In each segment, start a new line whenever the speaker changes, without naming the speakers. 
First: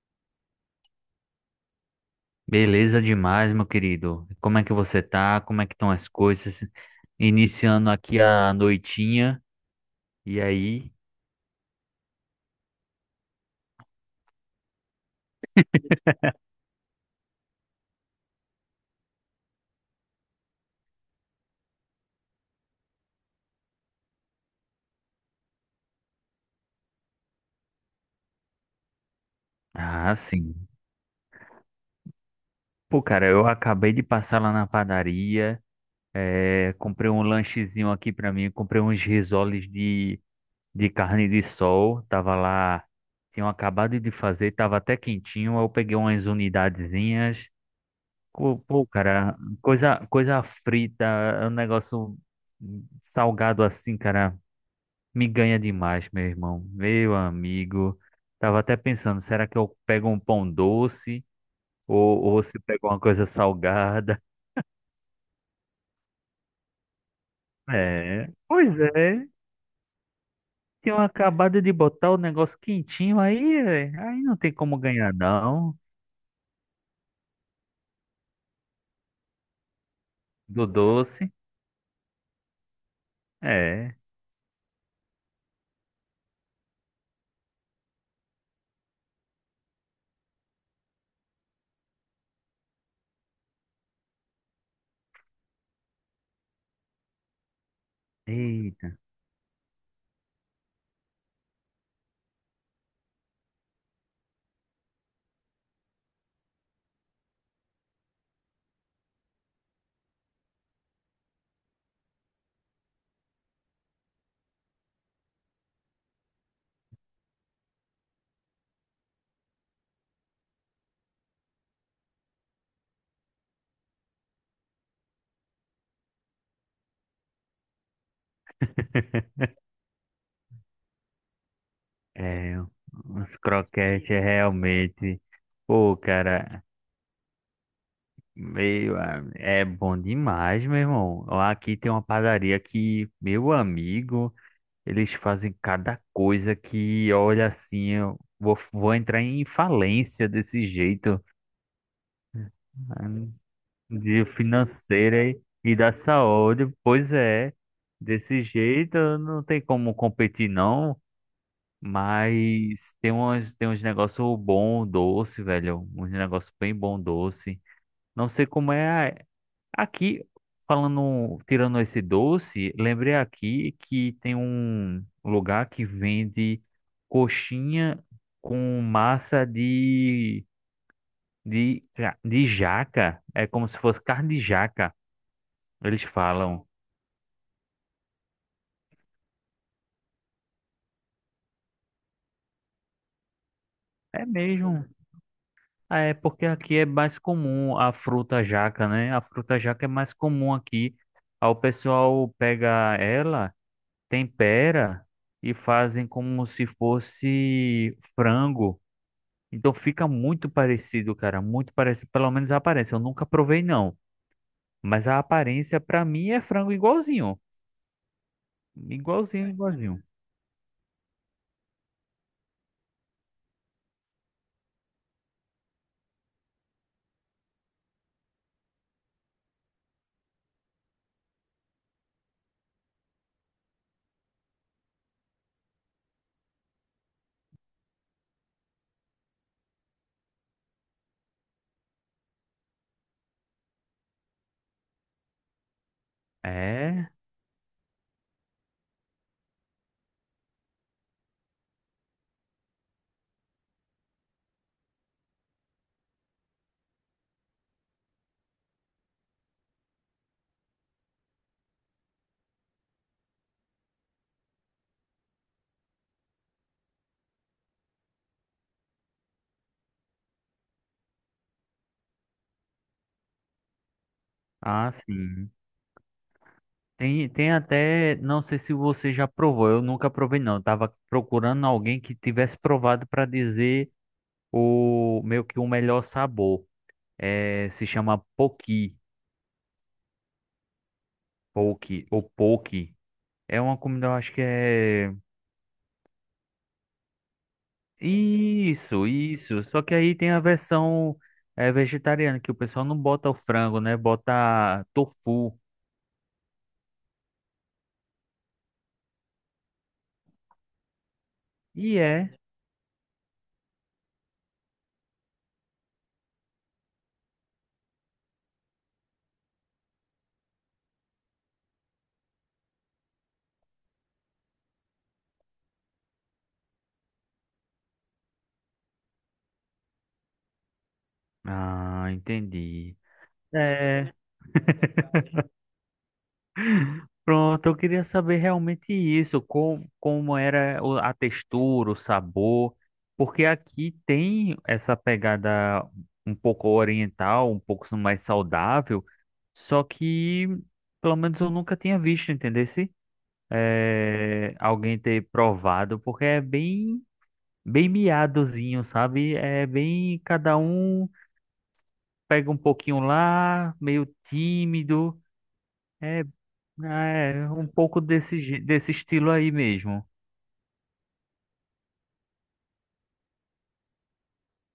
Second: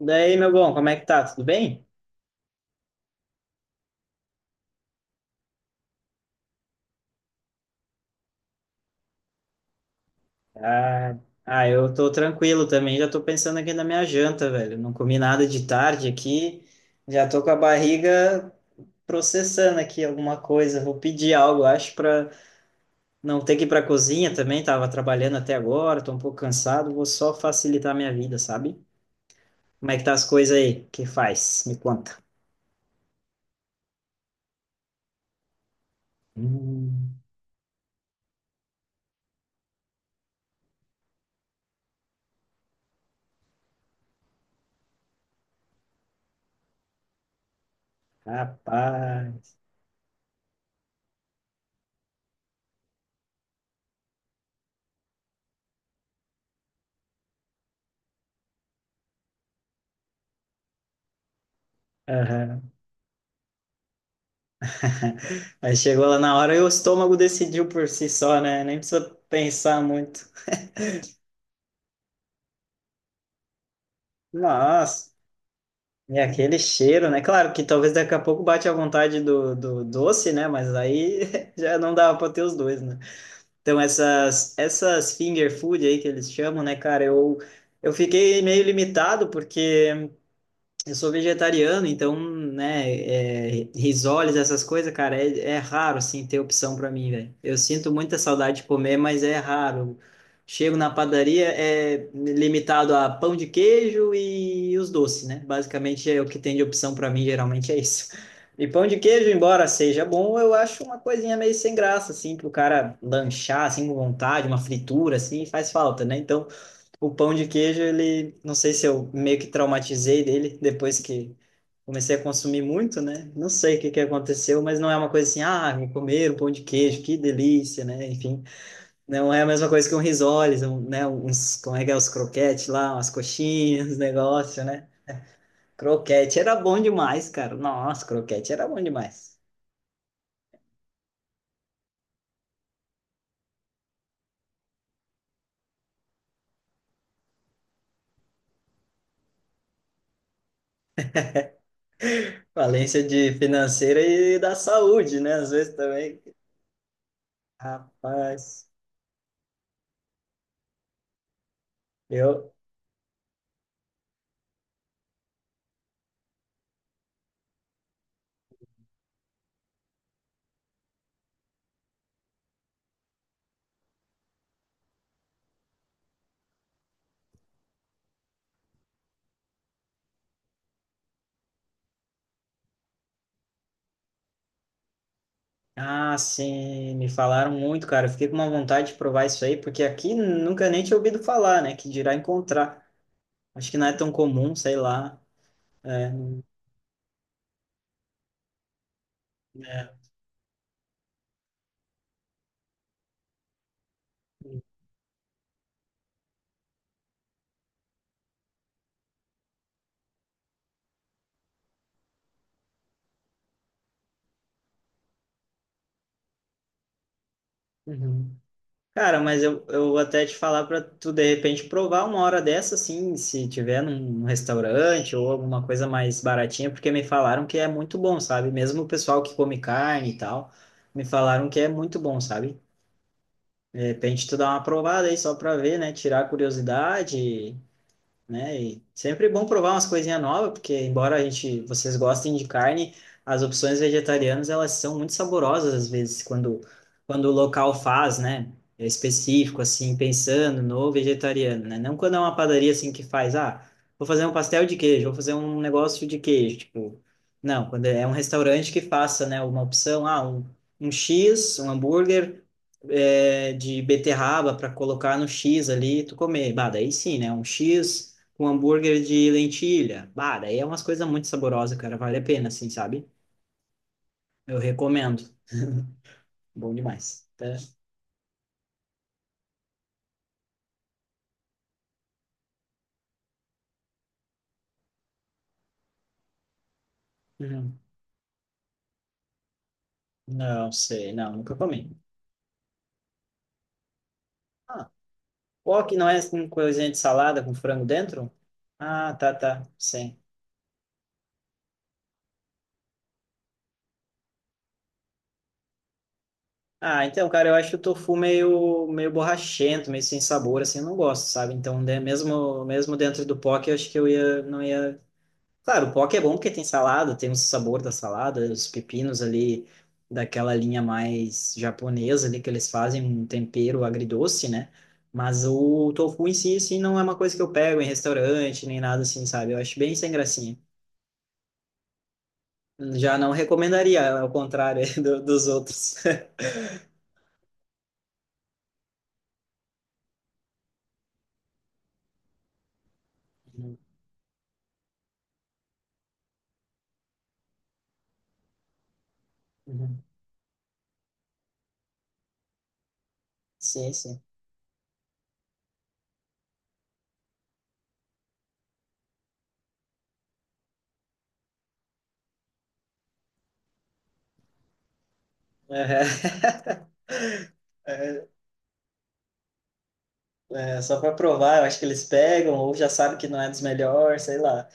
Daí, meu bom, como é que tá? Tudo bem?
Beleza demais, meu querido. Como é que você tá? Como é que estão as coisas? Iniciando aqui a noitinha. E aí?
Ah, eu tô tranquilo também, já tô pensando aqui na minha janta, velho. Não comi nada de tarde aqui, já tô com a barriga processando aqui alguma coisa. Vou pedir algo, acho, pra não ter que ir pra cozinha também. Tava trabalhando até agora, tô um pouco cansado, vou só facilitar a minha vida, sabe? Como é que tá
Ah,
as
sim.
coisas aí? Que faz? Me conta.
Pô, cara, eu acabei de passar lá na padaria. Comprei
Hum,
um lanchezinho aqui pra mim. Comprei uns risoles de carne de sol. Tava lá, tinham acabado de fazer, tava até quentinho. Aí eu peguei umas unidadezinhas. Pô, cara,
rapaz.
coisa frita, é um negócio salgado assim, cara. Me ganha demais, meu irmão. Meu amigo. Tava até pensando, será que eu pego um pão doce ou se
Aham.
pego uma coisa salgada?
Aí chegou lá na hora e o estômago decidiu por si
É,
só, né?
pois
Nem precisa
é.
pensar muito.
Tinham acabado de botar o negócio quentinho aí, é, aí não tem como
Nossa,
ganhar, não.
e aquele cheiro, né? Claro que talvez daqui a pouco bate a vontade do doce, né?
Do
Mas aí
doce.
já não dava para ter os dois, né? Então
É.
essas finger food aí que eles chamam, né, cara? Eu fiquei meio limitado porque eu sou vegetariano, então, né, é, risoles, essas coisas, cara, é, é raro, assim, ter opção para mim, velho. Eu sinto muita saudade de
Eita,
comer, mas é raro. Chego na padaria, é limitado a pão de queijo e os doces, né? Basicamente é o que tem de opção para mim, geralmente é isso. E pão de queijo, embora seja bom, eu acho uma coisinha meio sem graça, assim, pro cara lanchar, assim, com vontade, uma fritura, assim, faz falta, né? Então, o pão de queijo, ele, não sei se eu meio que traumatizei dele depois que comecei a consumir muito, né? Não sei o que que aconteceu, mas não é uma coisa assim, ah, vou comer um pão de queijo, que delícia, né? Enfim, não é a mesma coisa que um risoles, um, né? Uns, como é que é, os
é.
croquetes lá, umas
Uns
coxinhas,
croquetes é
negócio, né?
realmente. Pô,
Croquete era
cara,
bom demais, cara. Nossa, croquete era bom demais.
é bom demais, meu irmão. Ó, aqui tem uma padaria que, meu amigo. Eles fazem cada coisa que, olha assim, eu vou, vou entrar em falência desse jeito,
Valência
ah,
de financeira
de
e da saúde,
financeira
né?
e,
Às vezes
e da
também,
saúde. Pois é, desse
rapaz.
jeito não tem como competir, não.
Eu,
Mas tem uns negócios bom, doce, velho. Uns negócios bem bom, doce. Não sei como é, aqui, falando, tirando esse doce, lembrei aqui que tem um lugar que vende coxinha com massa de jaca. É como se fosse carne de jaca, eles
ah,
falam.
sim, me falaram muito, cara. Eu fiquei com uma vontade de provar isso aí, porque aqui nunca nem tinha ouvido falar, né? Que dirá encontrar. Acho que não é tão
É
comum, sei
mesmo.
lá.
Ah,
É,
é porque aqui é mais comum a fruta jaca, né? A fruta jaca é
é.
mais comum aqui. Aí o pessoal pega ela, tempera e fazem como se fosse frango. Então fica muito parecido, cara, muito parecido, pelo menos a aparência. Eu nunca provei não, mas a aparência pra mim é frango igualzinho,
Uhum. Cara, mas
igualzinho,
eu, eu vou
igualzinho.
até te falar para tu de repente provar uma hora dessa, assim, se tiver num restaurante ou alguma coisa mais baratinha, porque me falaram que é muito bom, sabe? Mesmo o pessoal que come carne e tal, me falaram que é muito bom, sabe? De repente tu dá uma provada aí só para ver, né? Tirar a curiosidade. Né? E sempre é bom provar umas coisinhas novas, porque embora a gente, vocês gostem de carne, as opções vegetarianas elas são muito saborosas às vezes quando
É,
quando o local faz, né? É específico assim, pensando no vegetariano, né? Não quando é uma padaria assim que faz, ah, vou fazer um pastel de queijo, vou fazer um negócio de queijo, tipo, não, quando é um restaurante que faça, né, uma opção, ah, um X, um hambúrguer é, de beterraba para colocar no X ali, tu comer. Bah, daí sim, né? Um X com hambúrguer de lentilha. Bah, daí é umas coisas muito saborosas, cara. Vale a pena, assim, sabe? Eu
ah,
recomendo.
sim.
Bom demais.
Tem,
Tá?
tem até, não sei se você já provou, eu nunca provei não. Eu tava procurando alguém que tivesse provado pra dizer o meio que o melhor sabor. É,
Uhum.
se chama poki,
Não sei, não, nunca comi.
poki ou poki. É uma comida, eu acho que
Ah,
é...
wok não é com coisinha de salada com frango dentro?
Isso,
Ah, tá,
isso.
tá,
Só que aí
sim.
tem a versão é, vegetariana, que o pessoal não bota o frango, né? Bota tofu.
Ah, então, cara, eu acho o tofu meio borrachento, meio sem sabor, assim, eu não gosto, sabe? Então,
E
né,
é.
mesmo dentro do poke, eu acho que eu ia, não ia. Claro, o poke é bom porque tem salada, tem o sabor da salada, os pepinos ali daquela linha mais japonesa ali que eles fazem um tempero agridoce, né? Mas o tofu em si, assim, não é uma coisa que eu pego em restaurante nem nada assim, sabe? Eu acho bem sem gracinha.
Ah, entendi.
Já não
É,
recomendaria, ao contrário dos outros.
pronto, eu queria saber realmente isso, como, como era a textura, o sabor, porque
Uhum.
aqui tem essa pegada um pouco oriental, um pouco mais saudável, só
Uhum.
que pelo menos eu nunca tinha visto, entendeu?
Sim, sim.
É, alguém ter provado, porque é bem, bem miadozinho, sabe? É bem, cada um pega um pouquinho lá, meio tímido, é,
Uhum.
é um pouco desse, desse estilo aí mesmo.
É, só para provar, eu acho que eles pegam ou já sabem que não é dos melhores, sei lá.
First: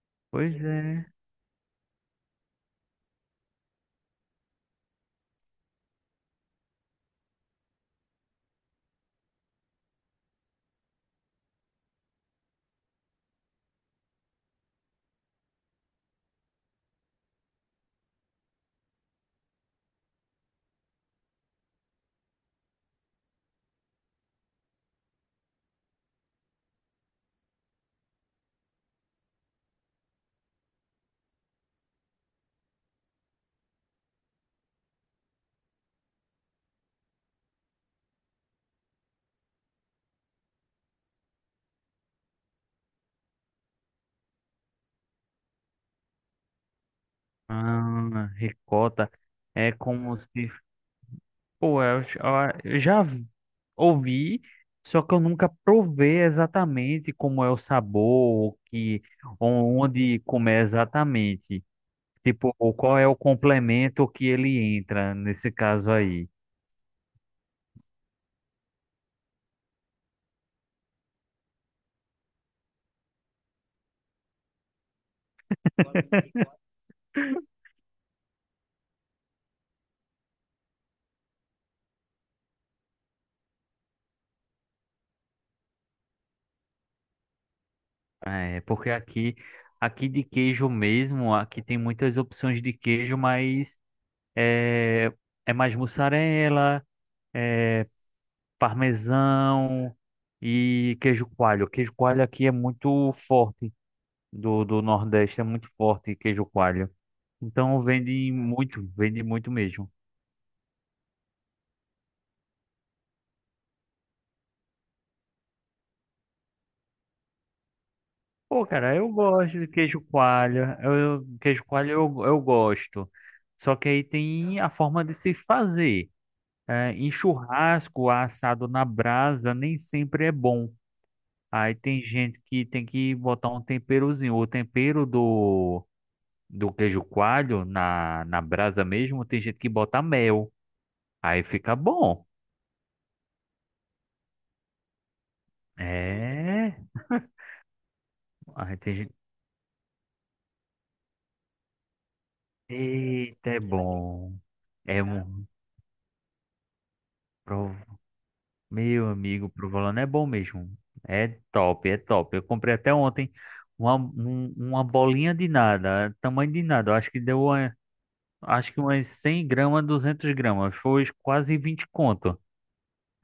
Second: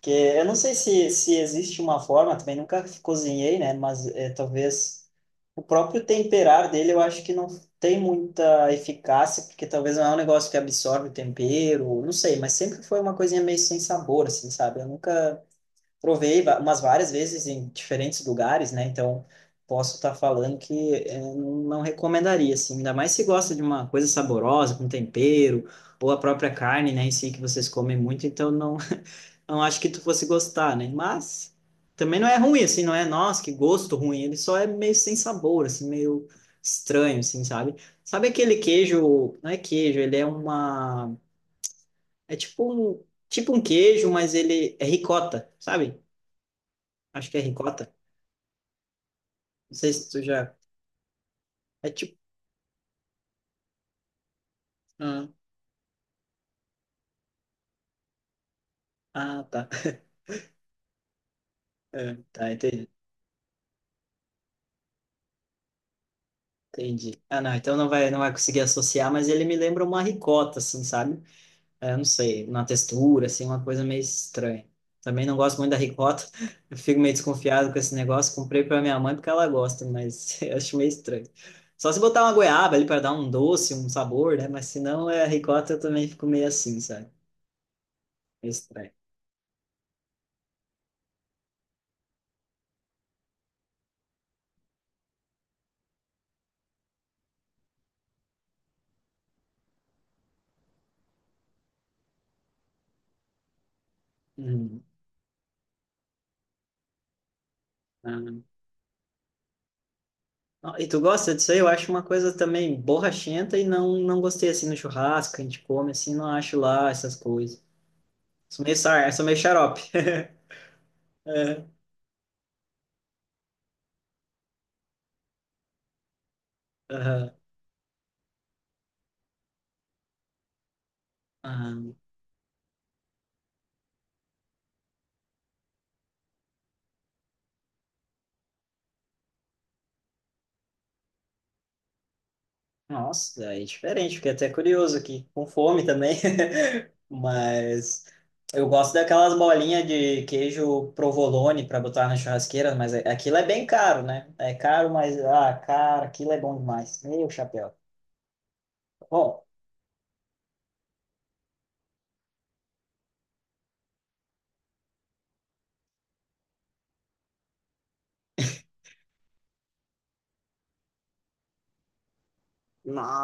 Que eu não
Pois
sei
é.
se existe uma forma, também nunca cozinhei, né? Mas é, talvez o próprio temperar dele eu acho que não tem muita eficácia, porque talvez não é um negócio que absorve o tempero, não sei, mas sempre foi uma coisinha meio sem sabor, assim, sabe? Eu nunca provei umas várias vezes em diferentes lugares, né? Então posso estar falando que é, não recomendaria, assim, ainda mais se gosta de uma coisa saborosa, com tempero, ou a própria carne, né, em si, que vocês comem muito, então não acho que tu fosse gostar, né? Mas também não é ruim, assim, não é, nossa, que gosto ruim. Ele só é meio sem sabor, assim, meio estranho, assim, sabe? Sabe aquele queijo, não é queijo, ele é uma, é tipo um queijo, mas ele é ricota, sabe? Acho que é ricota.
Ah, ricota. É
Não sei se
como
tu
se...
já,
Pô,
é
eu,
tipo,
j- ah, eu já vi- ouvi, só que eu
ah,
nunca provei exatamente como é o sabor, o que,
ah, tá.
onde comer exatamente.
É, tá,
Tipo,
entendi.
qual é o complemento que ele entra nesse caso aí?
Entendi. Ah, não, então não vai conseguir associar, mas ele me lembra uma ricota, assim, sabe? É, não sei, na textura, assim, uma coisa meio estranha. Também não gosto muito da ricota, eu fico meio desconfiado com esse negócio. Comprei para minha mãe porque ela gosta, mas eu acho meio estranho. Só se botar uma goiaba ali para dar um doce, um sabor, né? Mas se não é ricota, eu também fico meio assim, sabe? Meio
É, porque
estranho.
aqui, aqui de queijo mesmo, aqui tem muitas opções de queijo, mas é, é mais mussarela, é parmesão e queijo coalho. Queijo coalho aqui é muito forte, do
Uhum.
Nordeste é muito forte queijo coalho. Então
Ah, não.
vende muito mesmo.
E tu gosta disso aí? Eu acho uma coisa também borrachenta e não gostei assim no churrasco, que a gente come assim, não acho lá essas coisas. Sou
Pô,
meio,
cara, eu
sar, sou meio
gosto de
xarope.
queijo coalho. Eu, queijo coalho eu gosto. Só que aí tem a forma de se fazer. É, em
Aham.
churrasco, assado na brasa, nem sempre é bom. Aí
Aham.
tem gente que tem que botar um temperozinho. O tempero do, do queijo coalho na brasa mesmo, tem gente que bota mel. Aí fica bom.
Nossa, é diferente, fiquei até curioso aqui, com fome também.
É.
Mas eu
Aí
gosto
tem gente.
daquelas bolinhas de queijo provolone para botar na churrasqueira, mas aquilo é
Eita, é
bem caro, né?
bom.
É caro,
É
mas ah, cara, aquilo é bom demais. Meu chapéu.
um. Meu
Bom,
amigo, provolone é bom mesmo. É top, é top. Eu comprei até ontem uma bolinha de nada, tamanho de nada. Eu acho que deu, acho que umas 100 gramas, 200 gramas. Foi quase 20 conto.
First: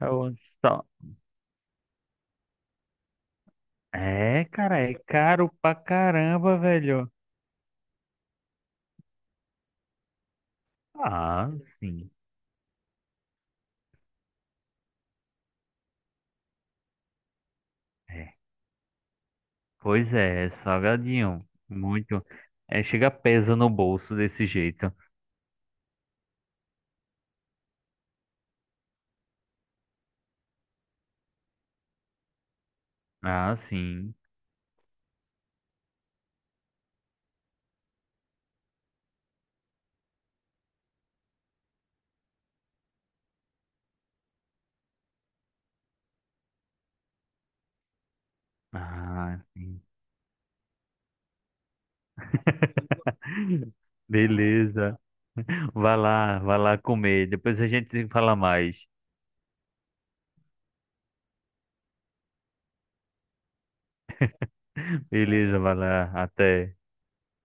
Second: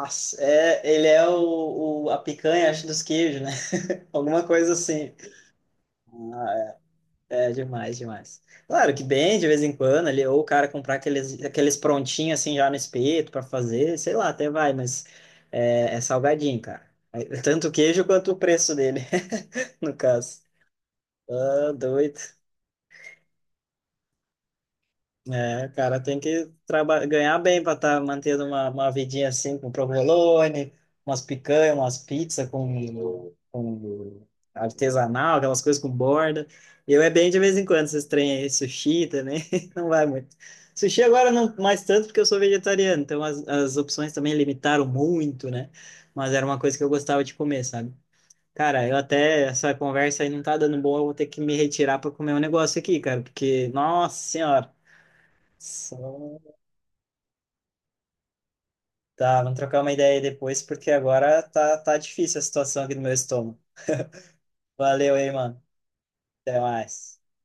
Eu
é,
só-
ele é a picanha, acho, dos queijos, né?
É,
Alguma coisa
cara, é
assim.
caro pra caramba, velho.
É, demais, demais. Claro que bem, de vez em quando, ali, ou o cara comprar aqueles,
Ah,
aqueles
sim.
prontinhos assim já no espeto para fazer, sei lá, até vai, mas é, é salgadinho, cara. É tanto o queijo quanto o
É.
preço dele, no
Pois
caso.
é, é salgadinho.
Ah, doido.
Muito. É, chega pesa no bolso desse jeito.
É, cara, tem que ganhar bem para estar mantendo uma vidinha assim com provolone, umas picanhas, umas pizzas com,
Ah, sim.
com artesanal, aquelas coisas com borda. Eu é bem de vez em quando, esses trem aí, sushi também, não vai muito. Sushi agora não mais tanto porque eu sou vegetariano, então as opções também limitaram muito, né? Mas era uma coisa que eu gostava de comer, sabe? Cara, eu
Ah,
até, essa
sim.
conversa aí não tá dando boa, eu vou ter que me retirar para comer um negócio aqui, cara, porque, nossa senhora.
Beleza.
Só...
Vai lá comer. Depois a gente se fala mais.
Tá, vamos trocar uma ideia aí depois, porque agora tá, tá difícil a situação aqui no meu estômago. Valeu aí,
Beleza,
mano.
vai lá.
Até
Até.
mais.